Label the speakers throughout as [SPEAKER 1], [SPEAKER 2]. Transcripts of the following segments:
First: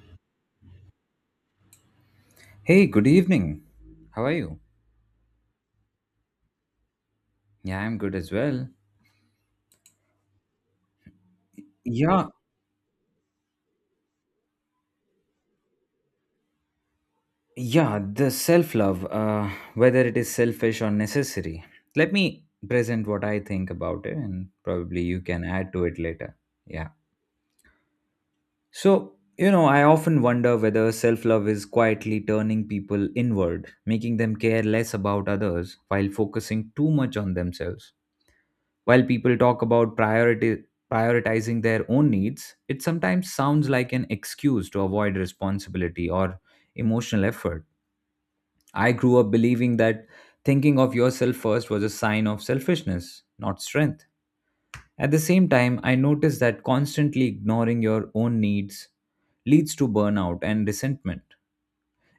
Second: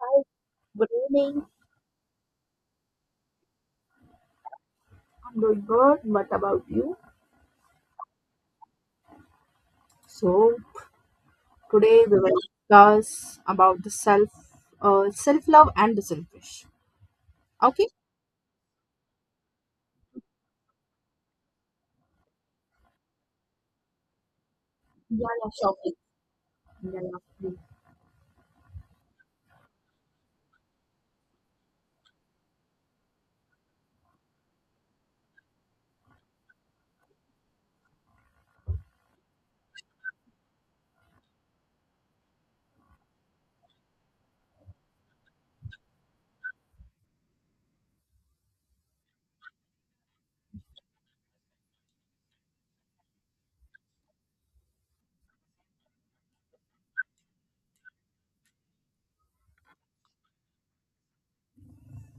[SPEAKER 1] Hi, good evening.
[SPEAKER 2] Hey, good evening. How are you?
[SPEAKER 1] I'm doing good. What about you?
[SPEAKER 2] Yeah, I'm good as well.
[SPEAKER 1] So today we
[SPEAKER 2] Yeah,
[SPEAKER 1] will discuss about the self, self love and the selfish. Okay?
[SPEAKER 2] yeah, the self love, whether it is selfish or necessary. Let me present what I think about it and probably
[SPEAKER 1] Yeah,
[SPEAKER 2] you can
[SPEAKER 1] yeah,
[SPEAKER 2] add
[SPEAKER 1] sure.
[SPEAKER 2] to it later. Yeah.
[SPEAKER 1] Yeah, yeah,
[SPEAKER 2] So I often wonder whether self love is quietly turning people inward, making them care less about others while focusing too much on themselves. While people talk about priority, prioritizing their own needs, it sometimes sounds like an excuse to avoid responsibility or emotional effort. I grew up believing that thinking of yourself first was a sign of selfishness, not strength. At the same time, I noticed that constantly ignoring your own needs leads to burnout and resentment.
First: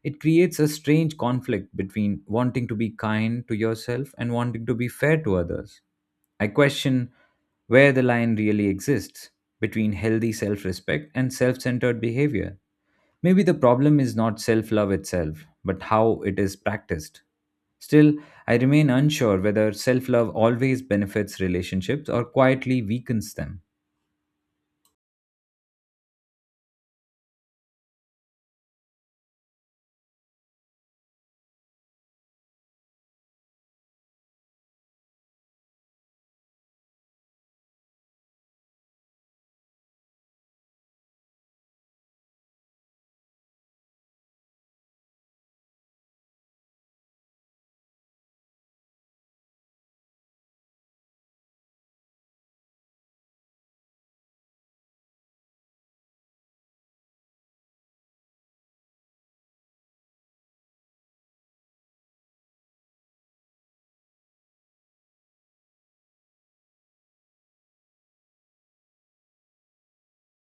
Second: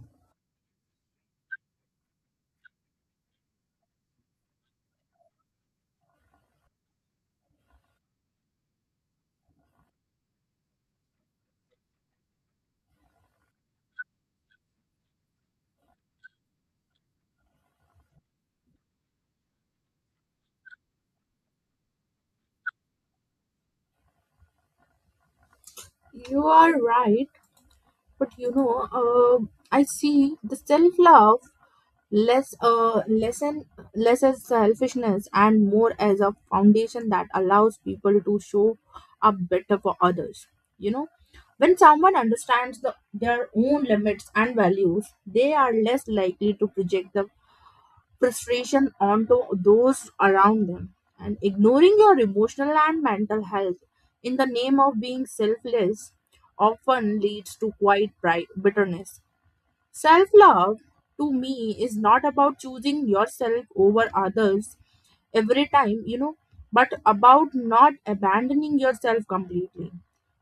[SPEAKER 2] It creates a strange conflict between wanting to be kind to yourself and wanting to be fair to others. I question where the line really exists between healthy self respect and self centered behavior. Maybe the problem is not self love itself, but how it is practiced. Still, I remain unsure whether self love always benefits relationships or quietly weakens them.
[SPEAKER 1] please. You are right, but I see the self love less, less as selfishness and more as a foundation that allows people to show up better for others you know when someone understands their own limits and values, they are less likely to project the frustration onto those around them. And ignoring your emotional and mental health in the name of being selfless often leads to bitterness. Self love to me is not about choosing yourself over others every time, you know, but about not abandoning yourself completely.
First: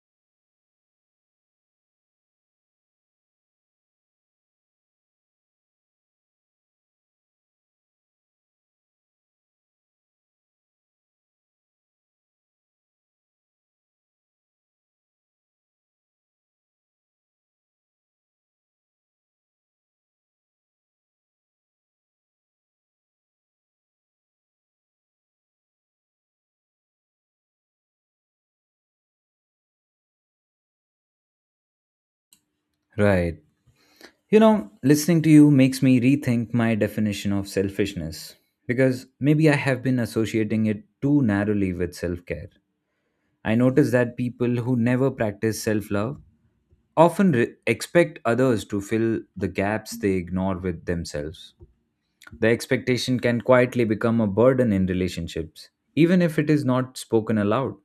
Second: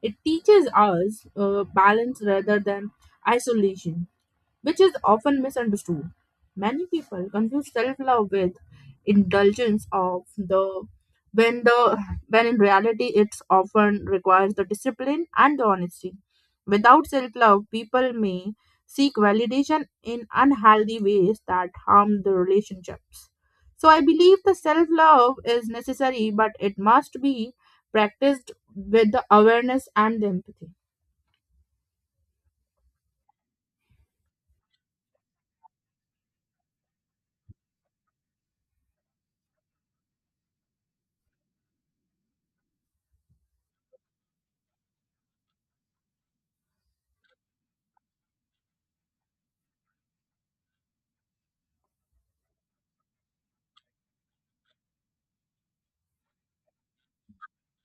[SPEAKER 1] It teaches us balance rather than isolation, which is often misunderstood. Many people confuse self-love with indulgence of the when in reality it's often requires the discipline and the honesty. Without self-love, people may seek validation in unhealthy ways that harm the relationships. So I believe the self-love is necessary, but it must be practiced with the awareness and the empathy.
[SPEAKER 2] Right. You know, listening to you makes me rethink my definition of selfishness because maybe I have been associating it too narrowly with self care. I notice that people who never practice self love often expect others to fill the gaps they ignore with themselves. The expectation can quietly become a burden in relationships, even if it is not spoken aloud.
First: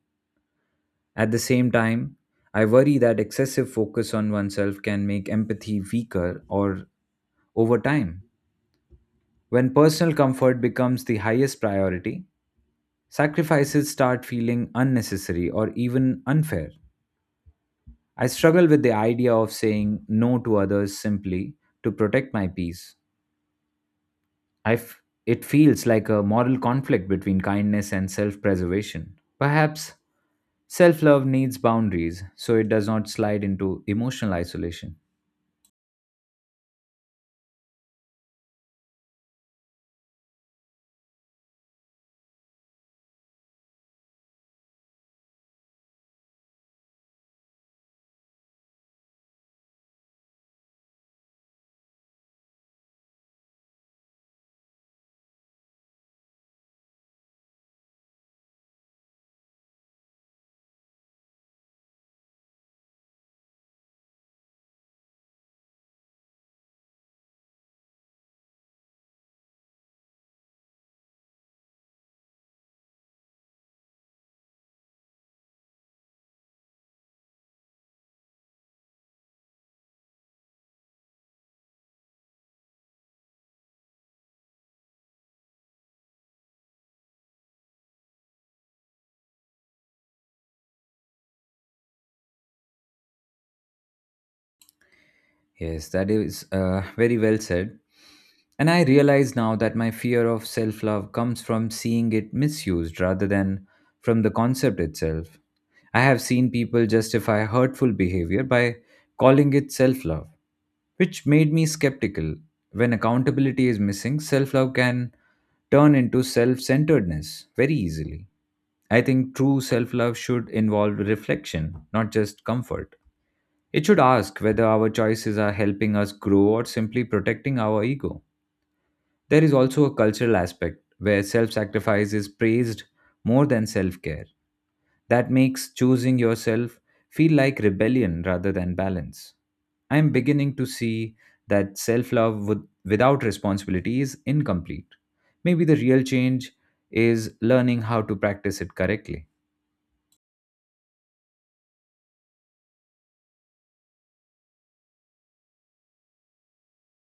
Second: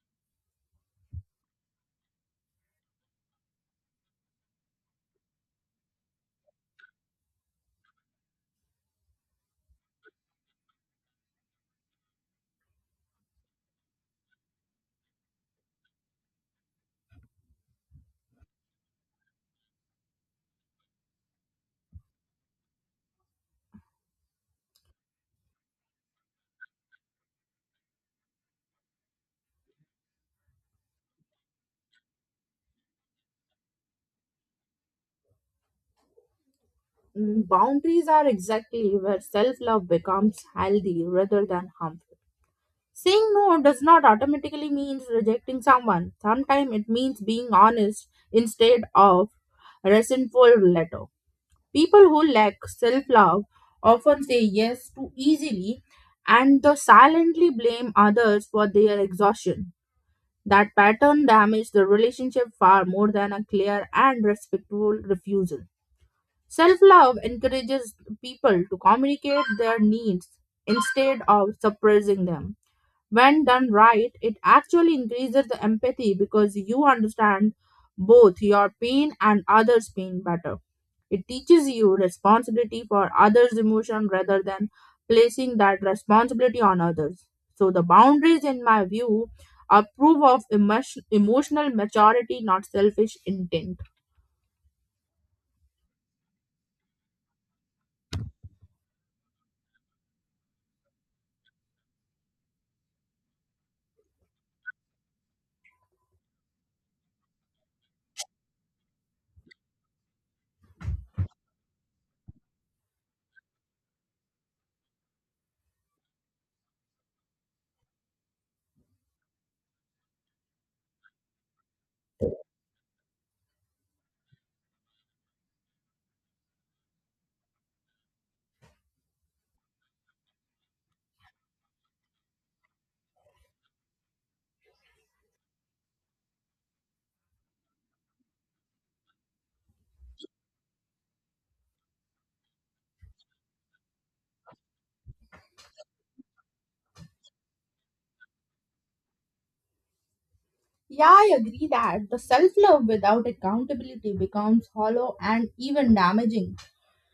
[SPEAKER 2] At the same time, I worry that excessive focus on oneself can make empathy weaker or over time. When personal comfort becomes the highest priority, sacrifices start feeling unnecessary or even unfair. I struggle with the idea of saying no to others simply to protect my peace. It feels like a moral conflict between kindness and self preservation. Perhaps self love needs boundaries so it does not slide into emotional isolation.
[SPEAKER 1] Boundaries are exactly where self love becomes healthy rather than harmful. Saying no does not automatically mean rejecting someone. Sometimes it means being honest instead of resentful letter. People who lack self love often say yes too easily, and they silently blame others for their exhaustion. That pattern damages the relationship far more than a clear and respectful refusal. Self love encourages people to communicate their needs instead of suppressing them. When done right, it actually increases the empathy because you understand both your pain and others' pain better. It teaches you responsibility for others' emotion rather than placing that responsibility on others. So, the boundaries, in my view, are proof of emotional maturity, not selfish intent.
[SPEAKER 2] Yes, that is very well said. And I realize now that my fear of self love comes from seeing it misused rather than from the concept itself. I have seen people justify hurtful behavior by calling it self love, which made me skeptical. When accountability is missing, self love can turn into self centeredness very easily. I think true self love should involve reflection, not just comfort. It should ask whether our choices are helping us grow or simply protecting our ego. There is also a cultural aspect where self sacrifice is praised more than self care. That makes choosing yourself feel like rebellion rather than balance. I am beginning to see that self love without responsibility is incomplete. Maybe the real change is learning how to practice it correctly.
[SPEAKER 1] Yeah, I agree that the self love without accountability becomes hollow and even damaging.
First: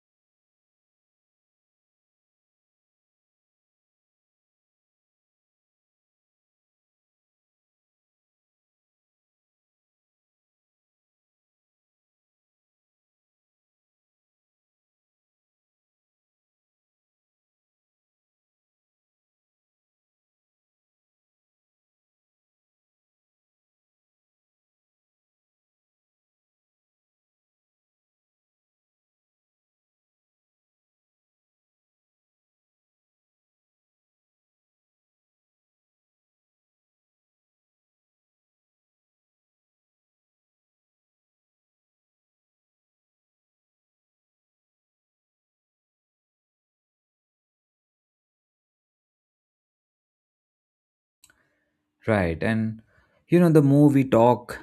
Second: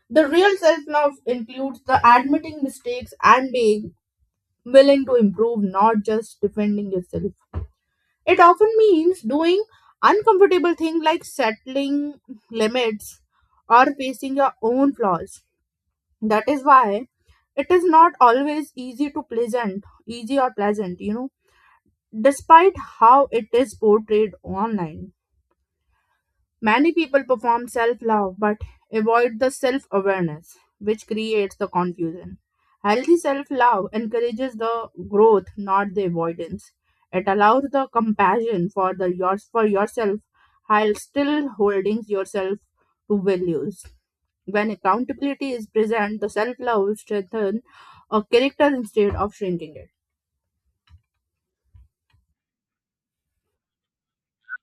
[SPEAKER 1] The real self love includes the admitting mistakes and being willing to improve, not just defending yourself. It often means doing uncomfortable things like settling limits or facing your own flaws. That is why it is not always easy or pleasant, you know, despite how it is portrayed online. Many people perform self love but avoid the self awareness, which creates the confusion. Healthy self love encourages the growth, not the avoidance. It allows the compassion for yourself while still holding yourself to values. When accountability is present, the self love strengthens a character instead of shrinking it.
[SPEAKER 2] Right. And you know, the more we talk,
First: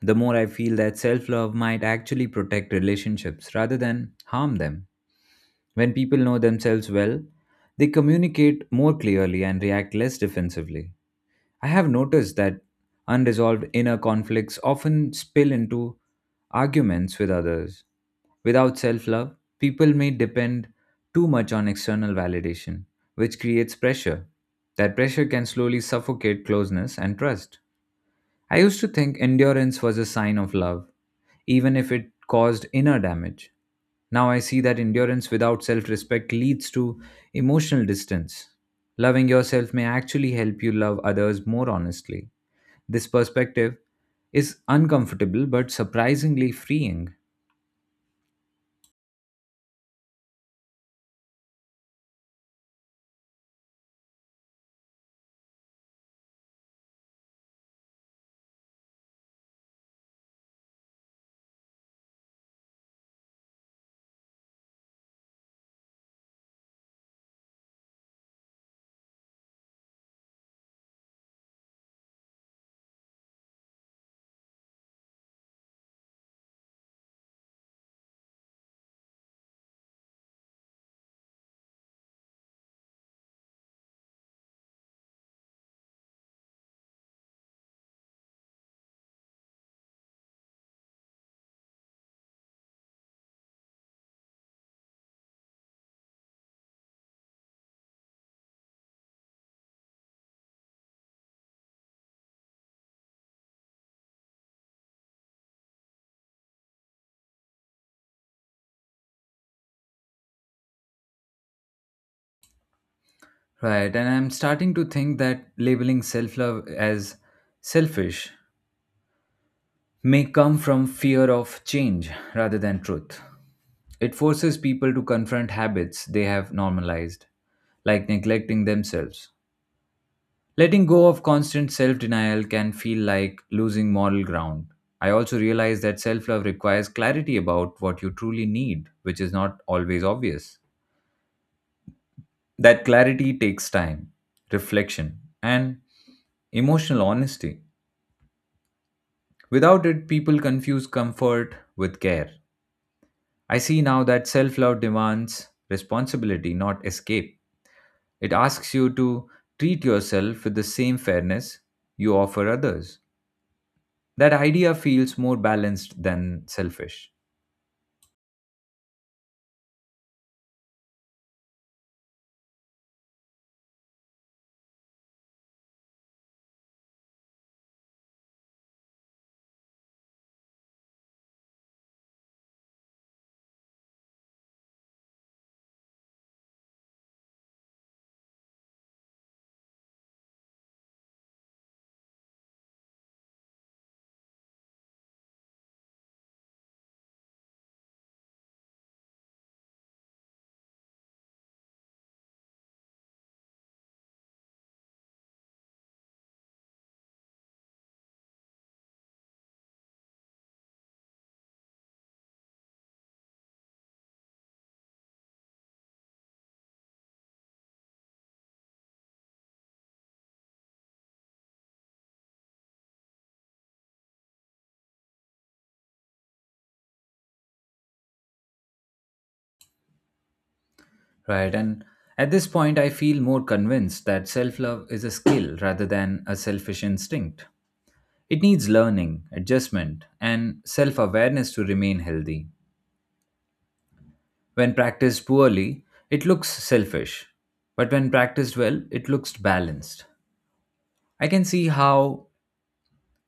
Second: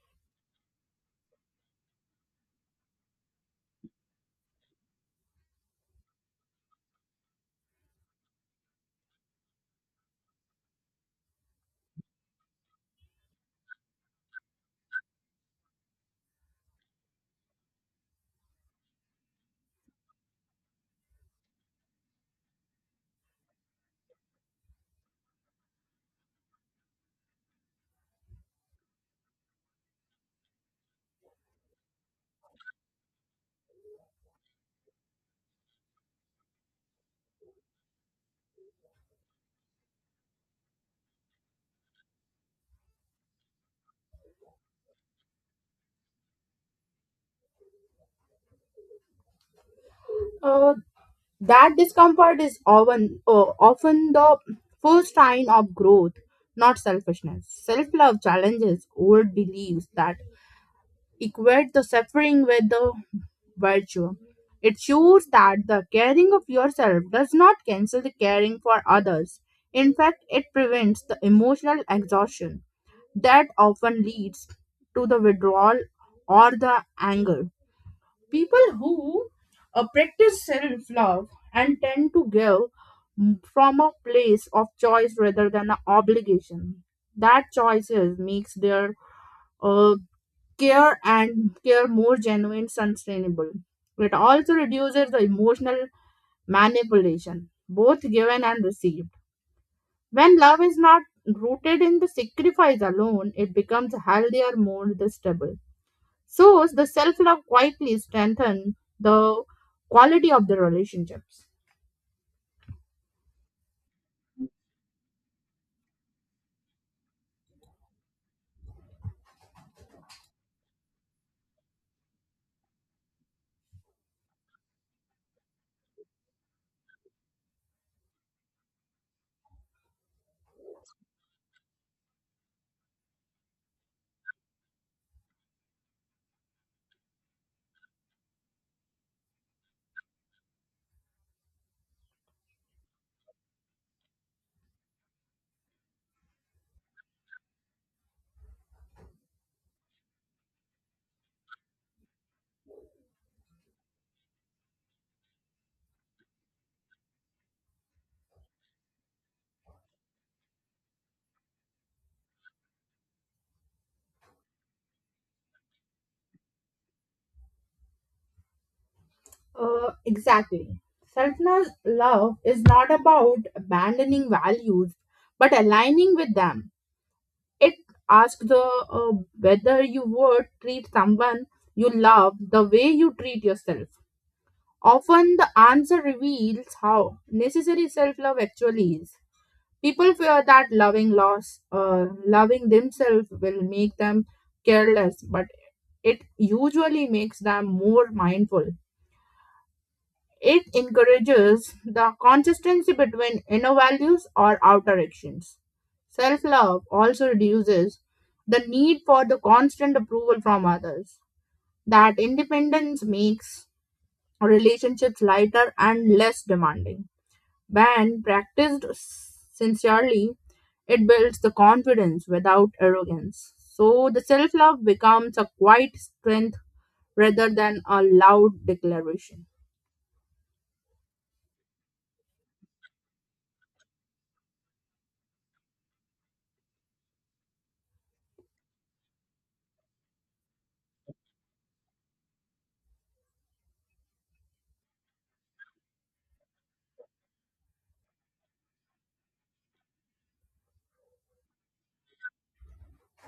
[SPEAKER 2] the more I feel that self love might actually protect relationships rather than harm them. When people know themselves well, they communicate more clearly and react less defensively. I have noticed that unresolved inner conflicts often spill into arguments with others. Without self love, people may depend too much on external validation, which creates pressure. That pressure can slowly suffocate closeness and trust. I used to think endurance was a sign of love, even if it caused inner damage. Now I see that endurance without self respect leads to emotional distance. Loving yourself may actually help you love others more honestly. This perspective is uncomfortable but surprisingly freeing.
[SPEAKER 1] Uh, That discomfort is often the first sign of growth, not selfishness. Self love challenges old beliefs that equate the suffering with the virtue. It shows that the caring of yourself does not cancel the caring for others. In fact, it prevents the emotional exhaustion that often leads to the withdrawal or the anger. People who practice self love and tend to give from a place of choice rather than an obligation. That choices makes their uh, care more genuine, sustainable. It also reduces the emotional manipulation, both given and received. When love is not rooted in the sacrifice alone, it becomes healthier, more stable. So the self love quietly strengthens the quality of the relationships.
[SPEAKER 2] Right, and I'm starting to think that labeling self love as selfish may come from fear of change rather than truth. It forces people to confront habits they have normalized, like neglecting themselves. Letting go of constant self denial can feel like losing moral ground. I also realize that self love requires clarity about what you truly need, which is not always obvious. That clarity takes time, reflection, and emotional honesty. Without it, people confuse comfort with care. I see now that self love demands responsibility, not escape. It asks you to treat yourself with the same fairness you offer others. That idea feels more balanced than selfish.
[SPEAKER 1] Exactly. Self love is not about abandoning values but aligning with them. It asks whether you would treat someone you love the way you treat yourself. Often the answer reveals how necessary self love actually is. People fear that loving themselves will make them careless, but it usually makes them more mindful. It encourages the consistency between inner values or outer actions. Self love also reduces the need for the constant approval from others. That independence makes relationships lighter and less demanding. When practiced sincerely, it builds the confidence without arrogance. So the self love becomes a quiet strength rather than a loud declaration.
[SPEAKER 2] Right. And at this point, I feel more convinced that self love is a skill rather than a selfish instinct. It needs learning, adjustment, and self awareness to remain healthy. When practiced poorly, it looks selfish, but when practiced well, it looks balanced. I can see how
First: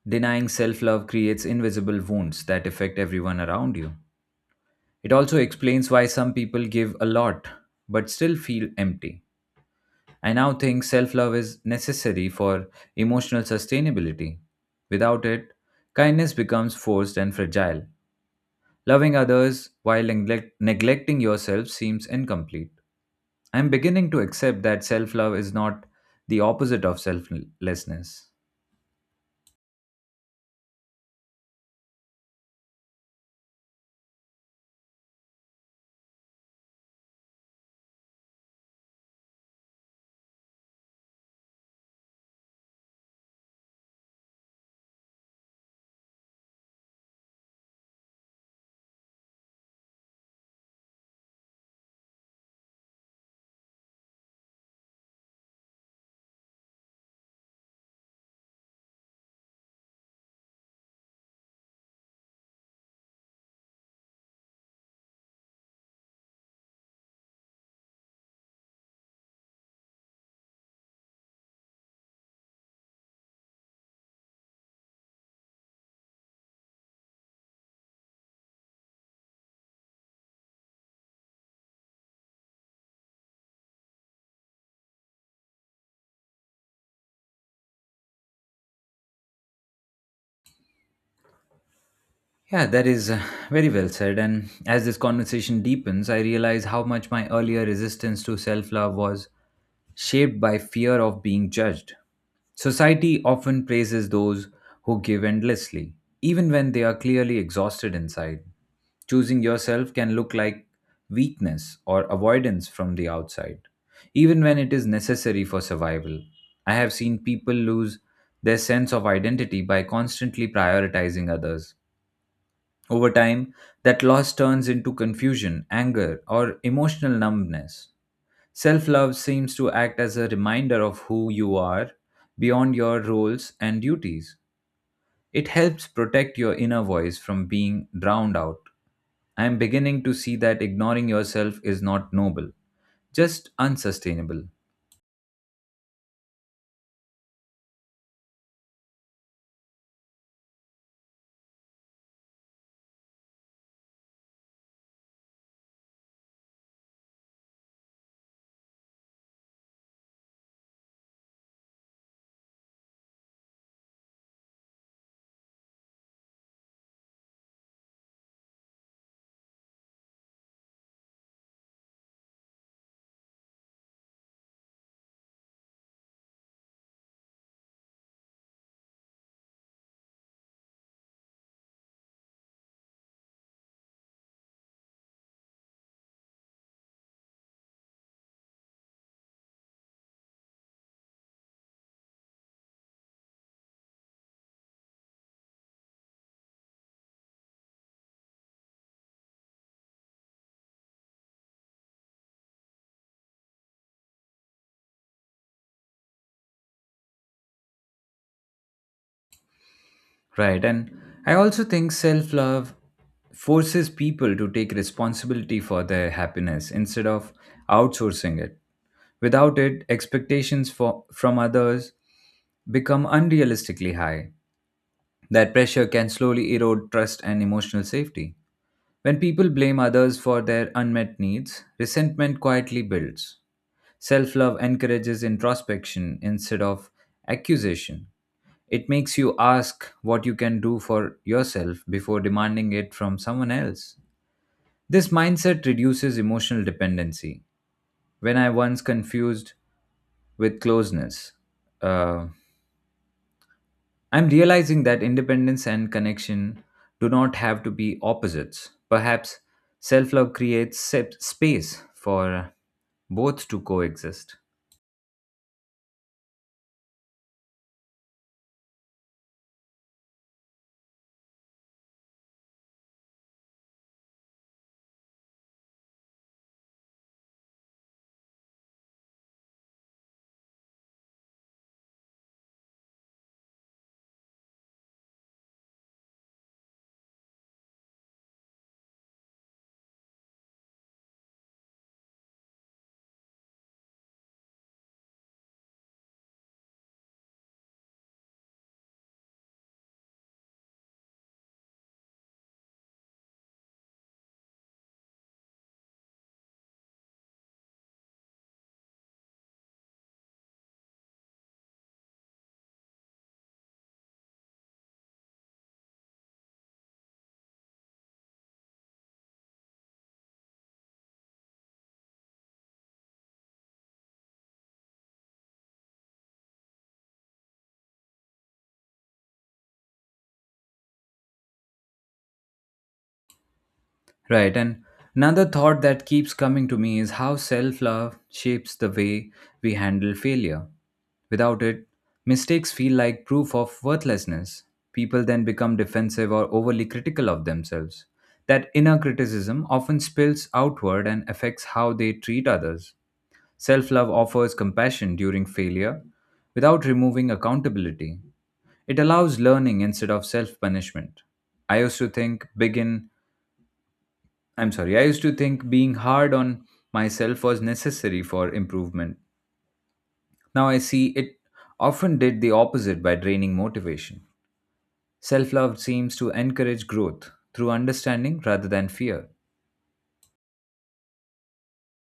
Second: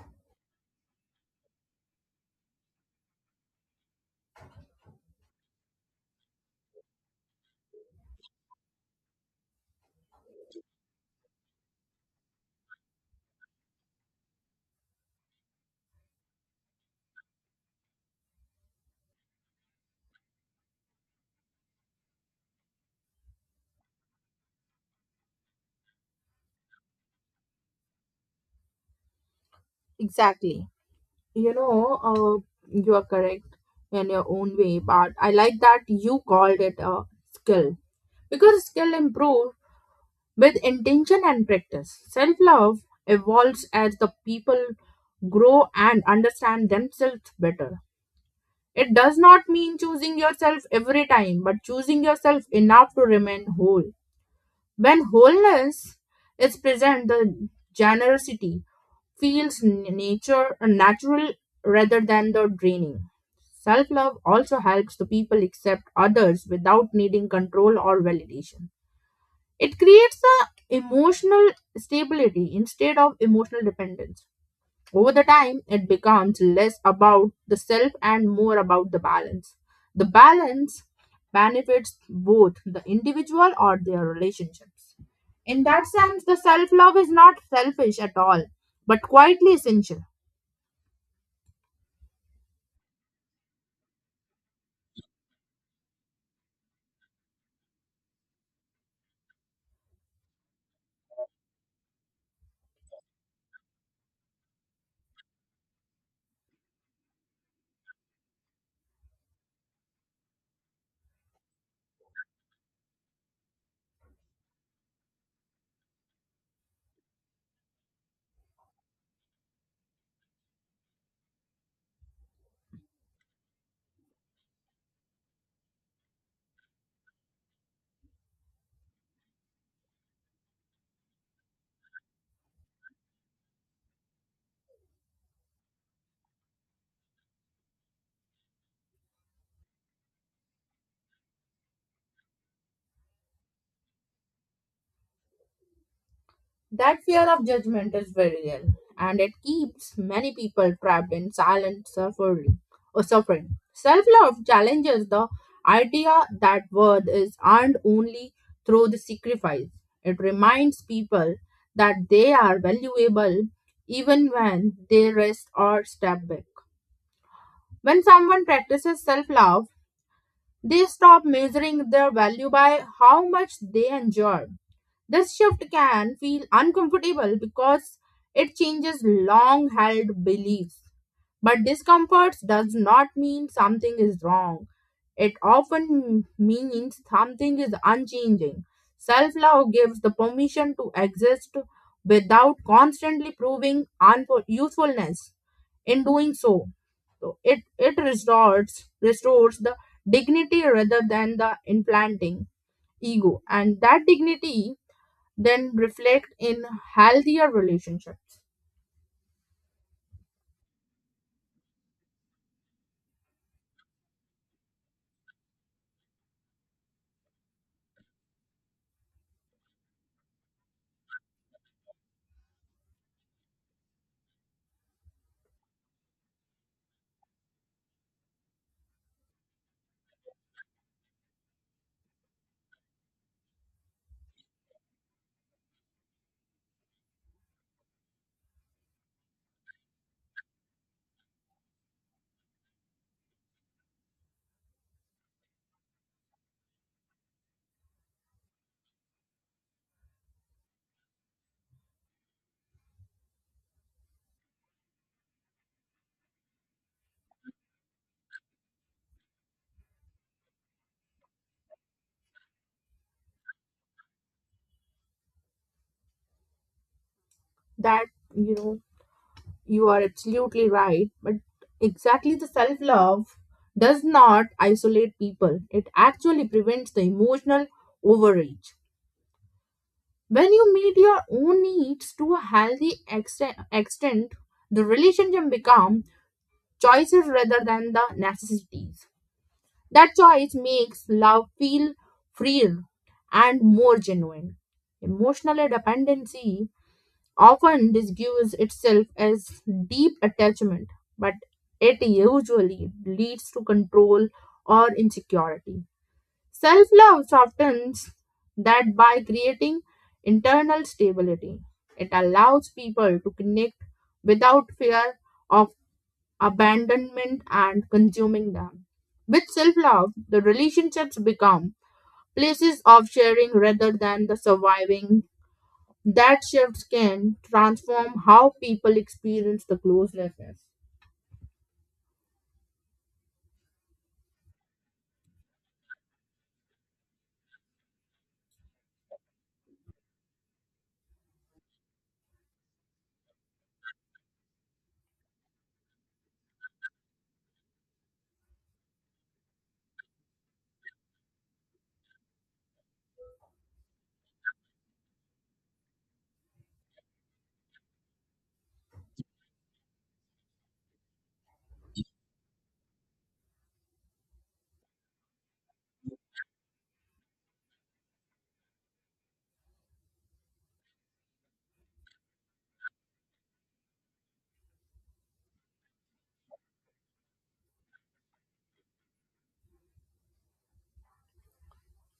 [SPEAKER 2] denying self love creates invisible wounds that affect everyone around you. It also explains why some people give a lot but still feel empty. I now think self love is necessary for emotional sustainability. Without it, kindness becomes forced and fragile. Loving others while neglecting yourself seems incomplete. I'm beginning to accept that self love is not the opposite of selflessness.
[SPEAKER 1] Exactly. You know, you are correct in your own way, but I like that you called it a skill because skill improves with intention and practice. Self love evolves as the people grow and understand themselves better. It does not mean choosing yourself every time, but choosing yourself enough to remain whole. When wholeness is present, the generosity feels nature natural rather than the draining. Self love also helps the people accept others without needing control or validation. It creates a emotional stability instead of emotional dependence. Over the time, it becomes less about the self and more about the balance. The balance benefits both the individual or their relationships. In that sense, the self love is not selfish at all, but quietly essential.
[SPEAKER 2] Yeah, that is very well said. And as this conversation deepens, I realize how much my earlier resistance to self love was shaped by fear of being judged. Society often praises those who give endlessly, even when they are clearly exhausted inside. Choosing yourself can look like weakness or avoidance from the outside, even when it is necessary for survival. I have seen people lose their sense of identity by constantly prioritizing others over time, that loss turns into confusion, anger, or emotional numbness. Self love seems to act as a reminder of who you are beyond your roles and duties. It helps protect your inner voice from being drowned out. I am beginning to see that ignoring yourself is not noble, just unsustainable.
[SPEAKER 1] That fear of judgment is very real, and it keeps many people trapped in silent suffering. Self-love challenges the idea that worth is earned only through the sacrifice. It reminds people that they are valuable even when they rest or step back. When someone practices self-love, they stop measuring their value by how much they endure. This shift can feel uncomfortable because it changes long held beliefs. But discomfort does not mean something is wrong. It often means something is unchanging. Self love gives the permission to exist without constantly proving usefulness in doing so. So it restores the dignity rather than the implanting ego. And that dignity then reflect in healthier relationships.
[SPEAKER 2] Right. And I also think self love forces people to take responsibility for their happiness instead of outsourcing it. Without it, expectations for, from others become unrealistically high. That pressure can slowly erode trust and emotional safety. When people blame others for their unmet needs, resentment quietly builds. Self love encourages introspection instead of accusation. It makes you ask what you can do for yourself before demanding it from someone else. This mindset reduces emotional dependency. When I once confused with closeness, uh, I'm realizing that independence and connection do not have to be opposites. Perhaps self love creates space for both to coexist.
[SPEAKER 1] That you know You are absolutely right. But exactly, the self love does not isolate people, it actually prevents the emotional overreach. When you meet your own needs to a healthy extent, the relationship become choices rather than the necessities. That choice makes love feel freer and more genuine. Emotional dependency often disguises itself as deep attachment, but it usually leads to control or insecurity. Self love softens that by creating internal stability. It allows people to connect without fear of abandonment and consuming them. With self love, the relationships become places of sharing rather than the surviving. That shift can transform how people experience the closeness.
[SPEAKER 2] Right. And another thought that keeps coming to me is how self love shapes the way we handle failure. Without it, mistakes feel like proof of worthlessness. People then become defensive or overly critical of themselves. That inner criticism often spills outward and affects how they treat others. Self love offers compassion during failure without removing accountability. It allows learning instead of self punishment. I used to think begin I used to think being hard on myself was necessary for improvement. Now I see it often did the opposite by draining motivation. Self love seems to encourage growth through understanding rather than fear.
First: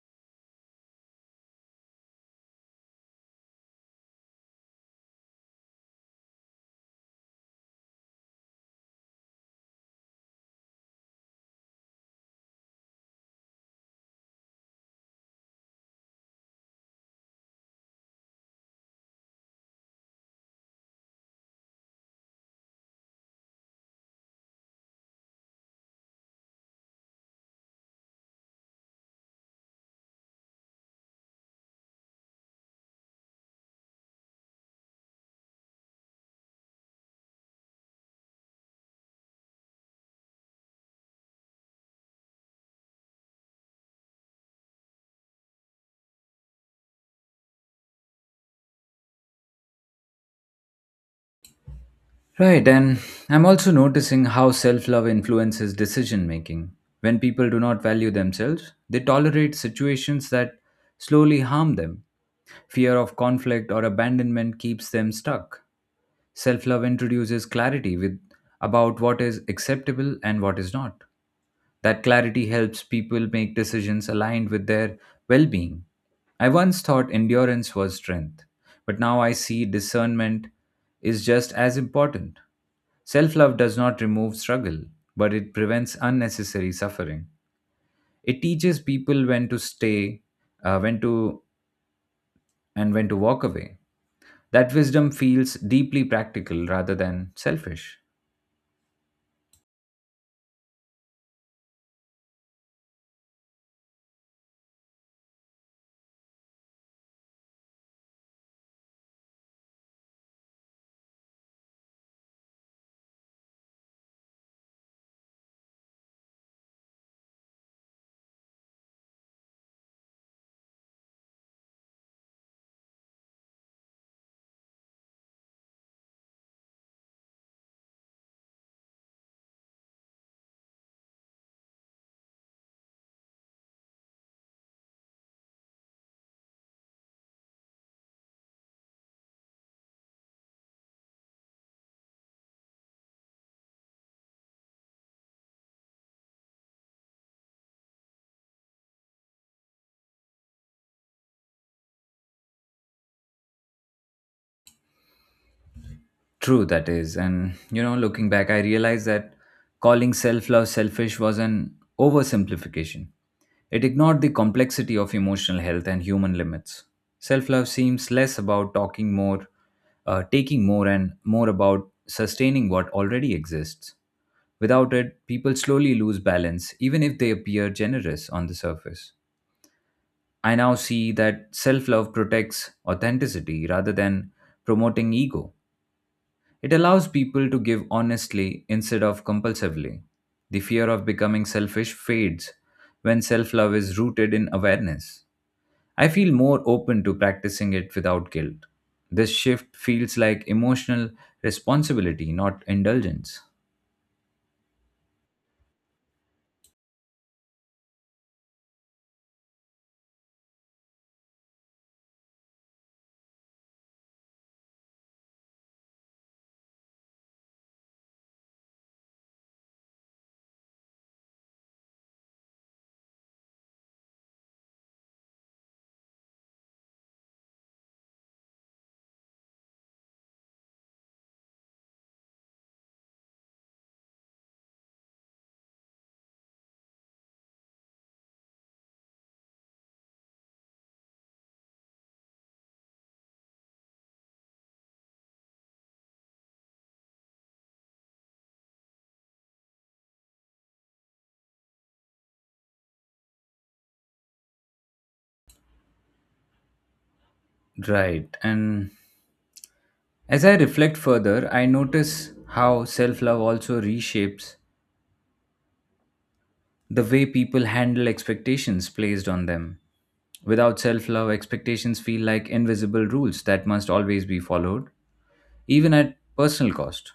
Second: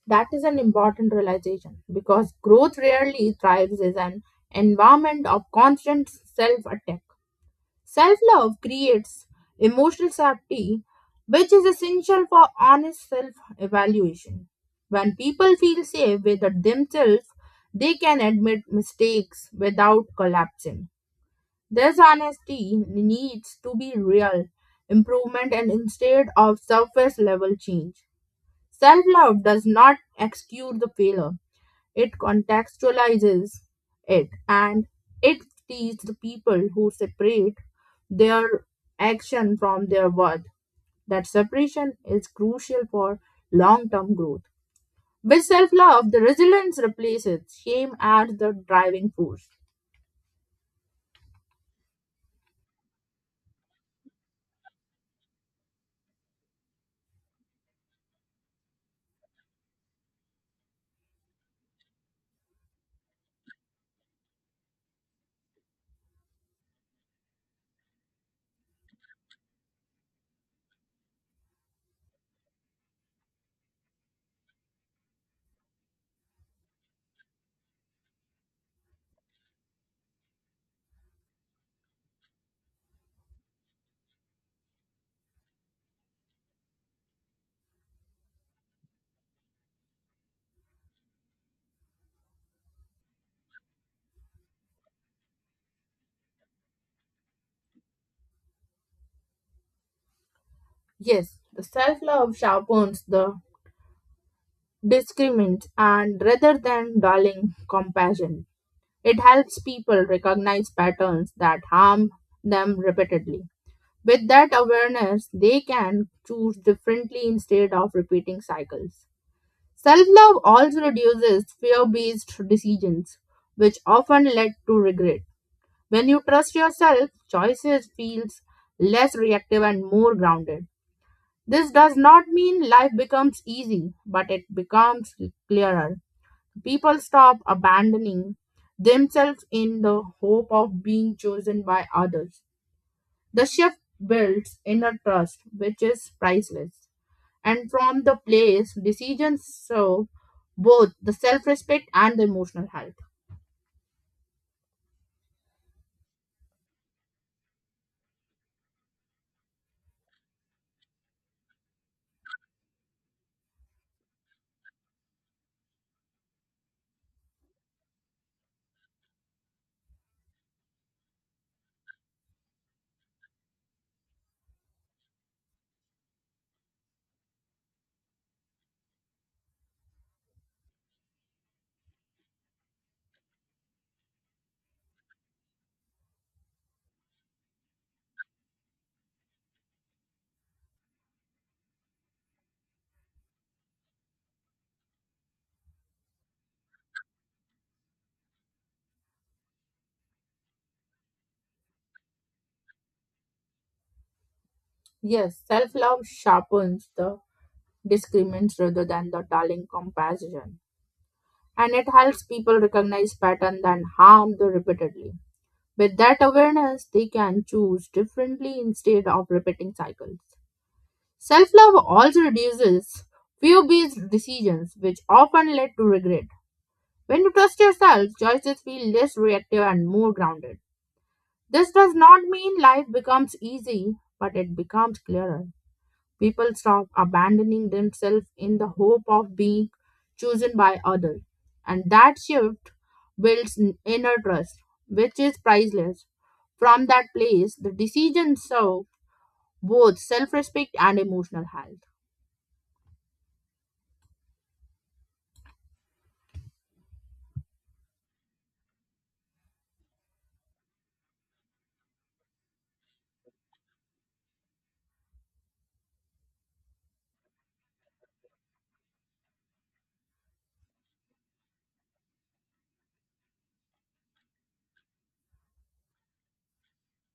[SPEAKER 1] That is an important realization because growth rarely thrives as an environment of constant self attack. Self love creates emotional safety, which is essential for honest self evaluation. When people feel safe with themselves, they can admit mistakes without collapsing. This honesty needs to be real improvement and instead of surface level change. Self love does not excuse the failure, it contextualizes it, and it teaches the people who separate their action from their worth. That separation is crucial for long term growth. With self love, the resilience replaces shame as the driving force.
[SPEAKER 2] Right, and I'm also noticing how self love influences decision making. When people do not value themselves, they tolerate situations that slowly harm them. Fear of conflict or abandonment keeps them stuck. Self love introduces clarity with, about what is acceptable and what is not. That clarity helps people make decisions aligned with their well being. I once thought endurance was strength, but now I see discernment is just as important. Self love does not remove struggle, but it prevents unnecessary suffering. It teaches people when to stay, uh, when to, and when to walk away. That wisdom feels deeply practical rather than selfish.
[SPEAKER 1] Yes, the self love sharpens the discriminant and rather than dulling compassion. It helps people recognize patterns that harm them repeatedly. With that awareness, they can choose differently instead of repeating cycles. Self love also reduces fear based decisions, which often lead to regret. When you trust yourself, choices feels less reactive and more grounded. This does not mean life becomes easy, but it becomes clearer. People stop abandoning themselves in the hope of being chosen by others. The shift builds inner trust, which is priceless. And from the place, decisions serve both the self respect and the emotional health.
[SPEAKER 2] True, that is. And, you know, looking back, I realized that calling self love selfish was an oversimplification. It ignored the complexity of emotional health and human limits. Self love seems less about talking more, taking more, and more about sustaining what already exists. Without it, people slowly lose balance, even if they appear generous on the surface. I now see that self love protects authenticity rather than promoting ego. It allows people to give honestly instead of compulsively. The fear of becoming selfish fades when self love is rooted in awareness. I feel more open to practicing it without guilt. This shift feels like emotional responsibility, not indulgence.
[SPEAKER 1] Yes, self love sharpens the discrimines rather than the dulling comparison. And it helps people recognize patterns and harm them repeatedly. With that awareness, they can choose differently instead of repeating cycles. Self love also reduces fear based decisions, which often lead to regret. When you trust yourself, choices feel less reactive and more grounded. This does not mean life becomes easy, but it becomes clearer. People stop abandoning themselves in the hope of being chosen by others, and that shift builds inner trust, which is priceless. From that place, the decisions serve both self respect and emotional health.
[SPEAKER 2] Right. And as I reflect further, I notice how self love also reshapes the way people handle expectations placed on them. Without self love, expectations feel like invisible rules that must always be followed, even at personal cost.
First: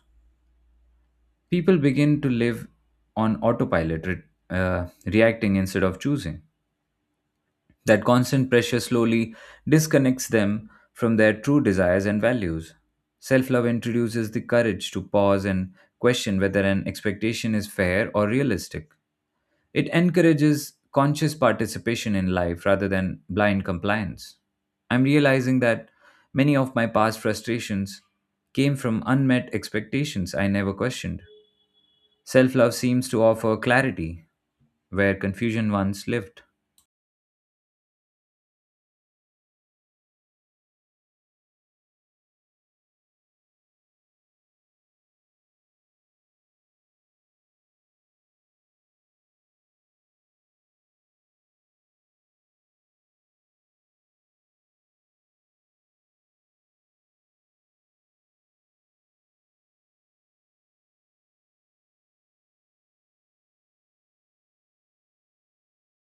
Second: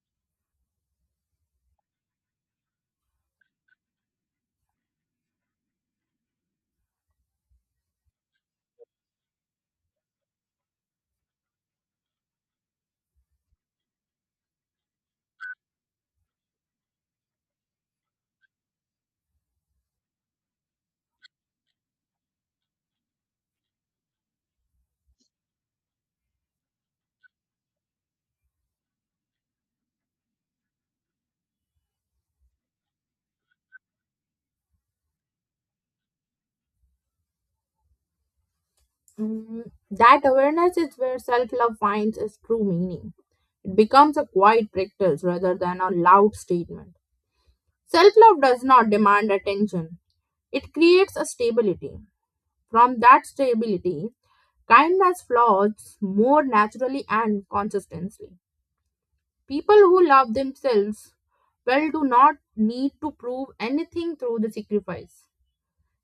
[SPEAKER 2] People begin to live on autopilot, reacting instead of choosing. That constant pressure slowly disconnects them from their true desires and values. Self love introduces the courage to pause and question whether an expectation is fair or realistic. It encourages conscious participation in life rather than blind compliance. I'm realizing that many of my past frustrations came from unmet expectations I never questioned. Self love seems to offer clarity where confusion once lived.
[SPEAKER 1] Mm, that awareness is where self love finds its true meaning. It becomes a quiet practice rather than a loud statement. Self love does not demand attention, it creates a stability. From that stability, kindness flows more naturally and consistently. People who love themselves well do not need to prove anything through the sacrifice.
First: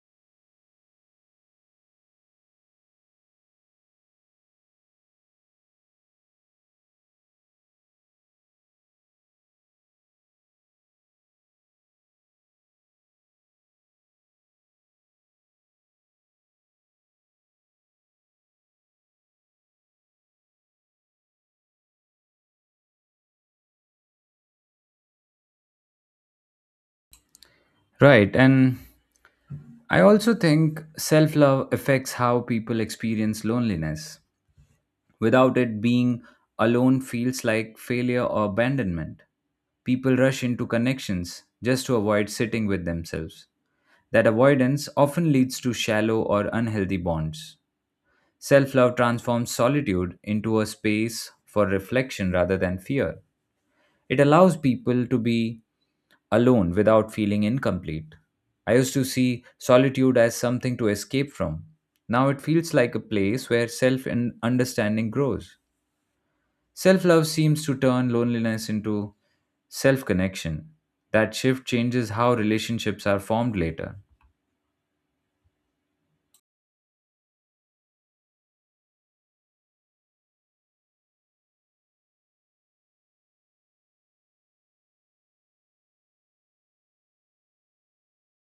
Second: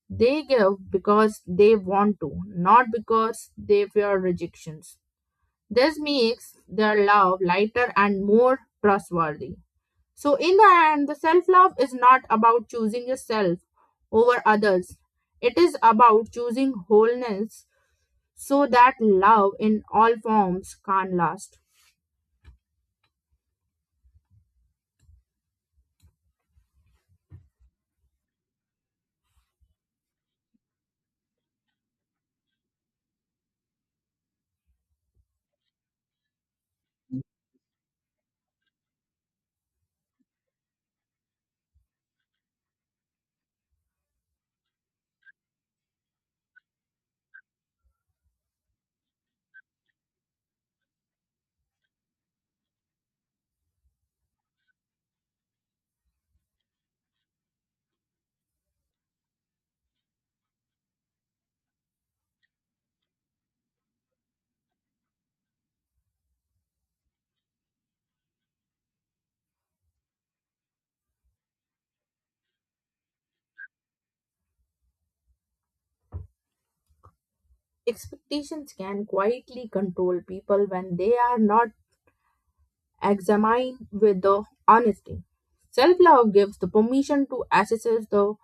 [SPEAKER 1] They give because they want to, not because they fear rejections. This makes their love lighter and more trustworthy. So, in the end, the self love is not about choosing yourself over others, it is about choosing wholeness so that love in all forms can last.
[SPEAKER 2] Right, and I also think self love affects how people experience loneliness. Without it, being alone feels like failure or abandonment. People rush into connections just to avoid sitting with themselves. That avoidance often leads to shallow or unhealthy bonds. Self love transforms solitude into a space for reflection rather than fear. It allows people to be alone without feeling incomplete. I used to see solitude as something to escape from. Now it feels like a place where self and understanding grows. Self love seems to turn loneliness into self connection. That shift changes how relationships are formed later.
[SPEAKER 1] Expectations can quietly control people when they are not examine with the honesty. Self love gives the permission to assess the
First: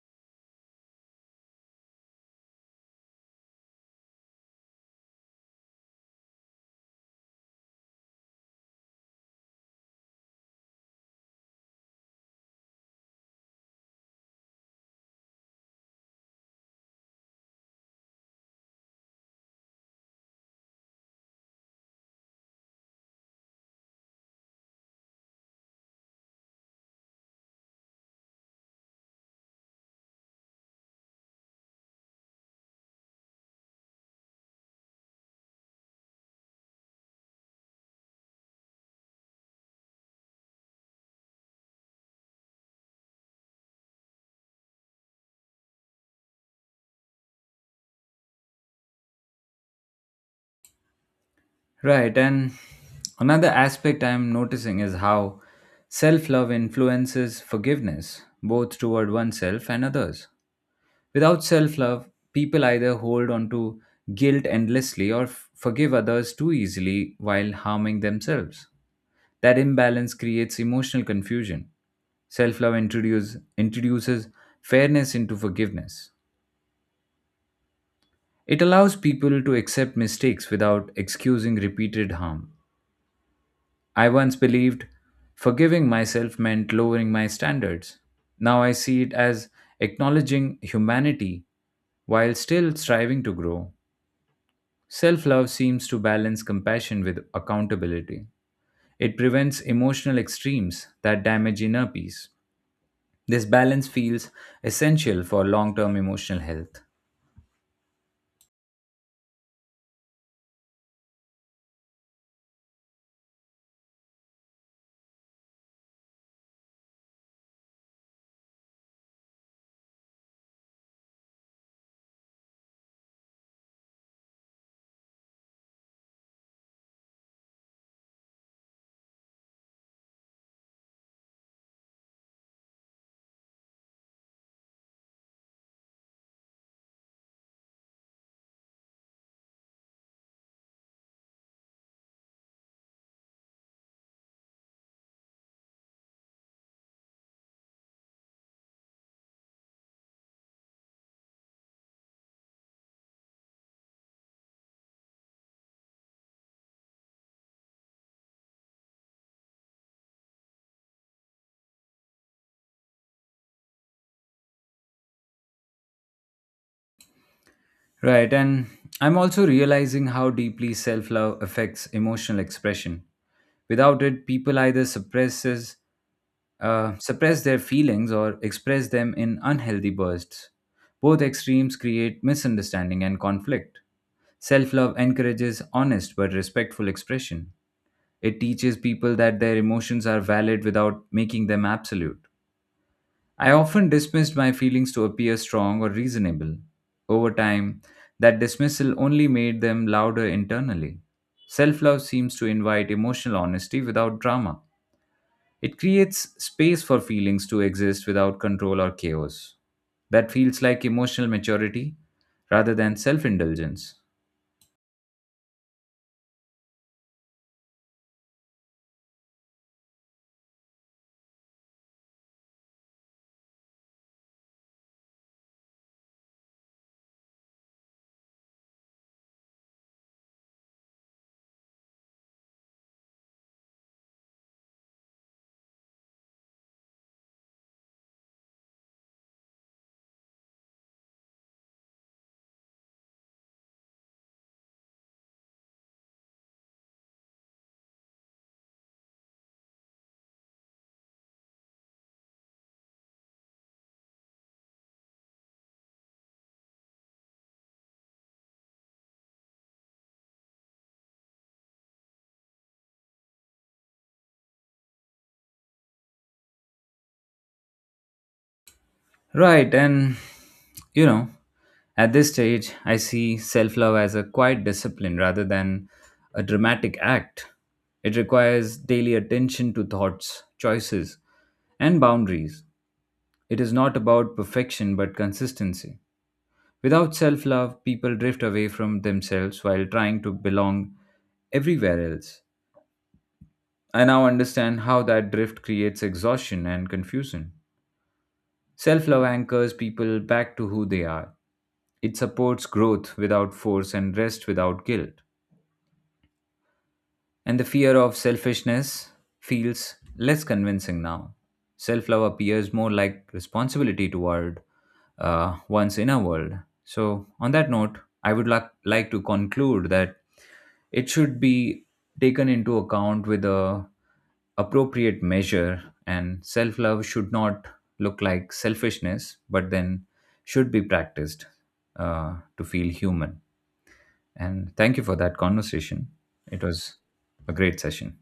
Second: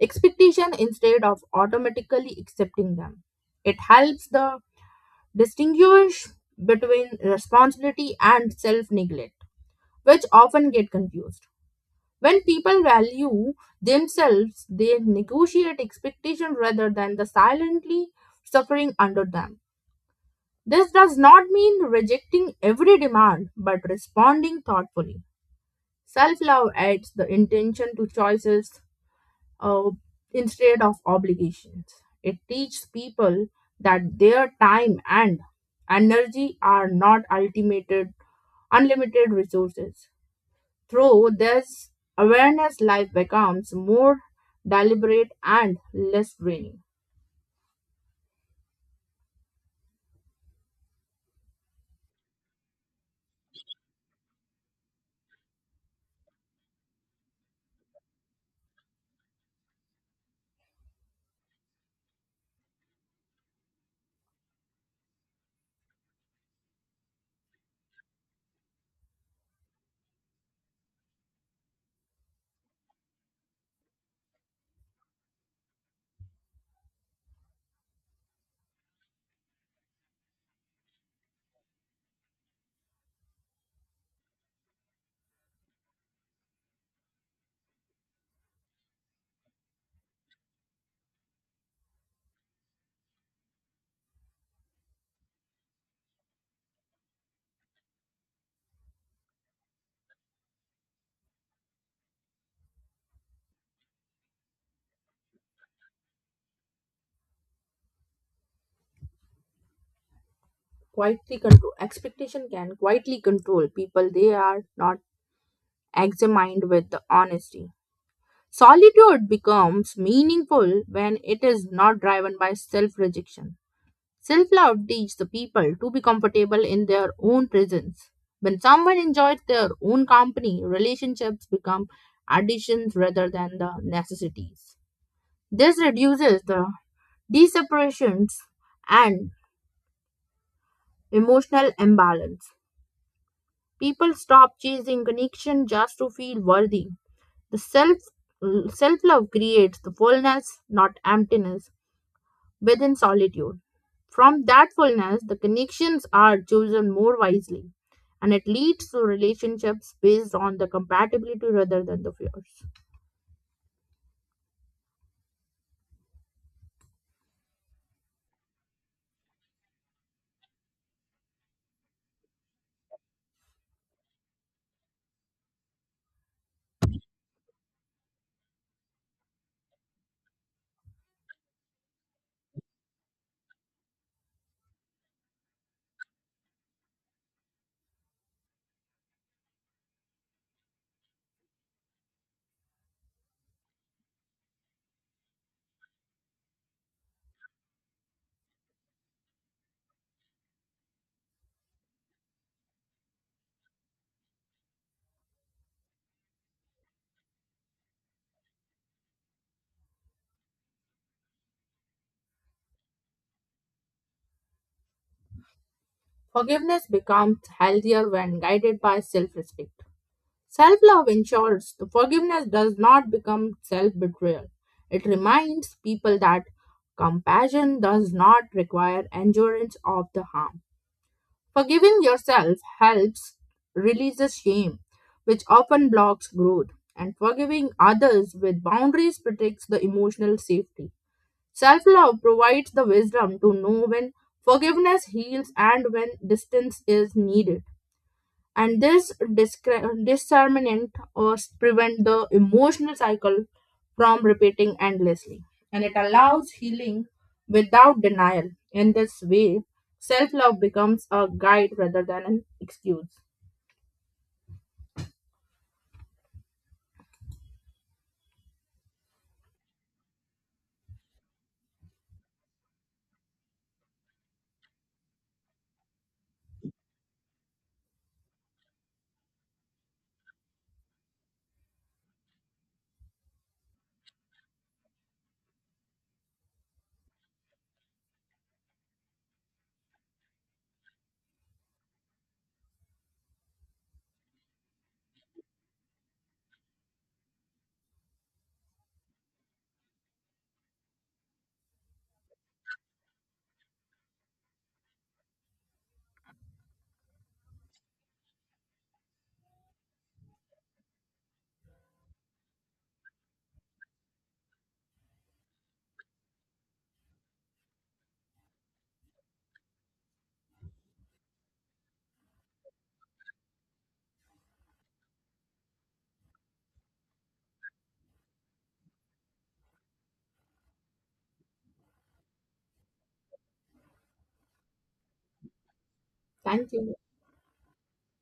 [SPEAKER 1] expectation instead of automatically accepting them. It helps the distinguish between responsibility and self neglect, which often get confused. When people value themselves, they negotiate expectation rather than the silently suffering under them. This does not mean rejecting every demand, but responding thoughtfully. Self love adds the intention to choices uh, instead of obligations. It teaches people that their time and energy are not unlimited resources. Through this awareness, life becomes more deliberate and less draining.
[SPEAKER 2] Right, and another aspect I am noticing is how self love influences forgiveness, both toward oneself and others. Without self love, people either hold on to guilt endlessly or forgive others too easily while harming themselves. That imbalance creates emotional confusion. Self love introduces fairness into forgiveness. It allows people to accept mistakes without excusing repeated harm. I once believed forgiving myself meant lowering my standards. Now I see it as acknowledging humanity while still striving to grow. Self love seems to balance compassion with accountability. It prevents emotional extremes that damage inner peace. This balance feels essential for long term emotional health.
[SPEAKER 1] Quietly control expectation can quietly control people they are not examined with the honesty. Solitude becomes meaningful when it is not driven by self rejection. Self love teaches the people to be comfortable in their own presence. When someone enjoys their own company, relationships become additions rather than the necessities. This reduces the deseparations and emotional imbalance. People stop chasing connection just to feel worthy. The self love creates the fullness, not emptiness within solitude. From that fullness, the connections are chosen more wisely, and it leads to relationships based on the compatibility rather than the fears.
[SPEAKER 2] Right, and I'm also realizing how deeply self love affects emotional expression. Without it, people either suppress their feelings or express them in unhealthy bursts. Both extremes create misunderstanding and conflict. Self love encourages honest but respectful expression. It teaches people that their emotions are valid without making them absolute. I often dismissed my feelings to appear strong or reasonable. Over time, that dismissal only made them louder internally. Self love seems to invite emotional honesty without drama. It creates space for feelings to exist without control or chaos. That feels like emotional maturity rather than self indulgence.
[SPEAKER 1] Forgiveness becomes healthier when guided by self respect. Self love ensures the forgiveness does not become self betrayal. It reminds people that compassion does not require endurance of the harm. Forgiving yourself helps release the shame, which often blocks growth, and forgiving others with boundaries protects the emotional safety. Self love provides the wisdom to know when forgiveness heals and when distance is needed. And this discernment prevent the emotional cycle from repeating endlessly, and it allows healing without denial. In this way, self-love becomes a guide rather than an excuse.
[SPEAKER 2] Right, and you know, at this stage, I see self love as a quiet discipline rather than a dramatic act. It requires daily attention to thoughts, choices, and boundaries. It is not about perfection but consistency. Without self love, people drift away from themselves while trying to belong everywhere else. I now understand how that drift creates exhaustion and confusion. Self love anchors people back to who they are. It supports growth without force and rest without guilt. And the fear of selfishness feels less convincing now. Self love appears more like responsibility toward one's inner world. So, on that note, I would like to conclude that it should be taken into account with a appropriate measure, and self love should not look like selfishness, but then should be practiced to feel human. And thank you for that conversation. It
[SPEAKER 1] Thank
[SPEAKER 2] was
[SPEAKER 1] you.
[SPEAKER 2] a great session.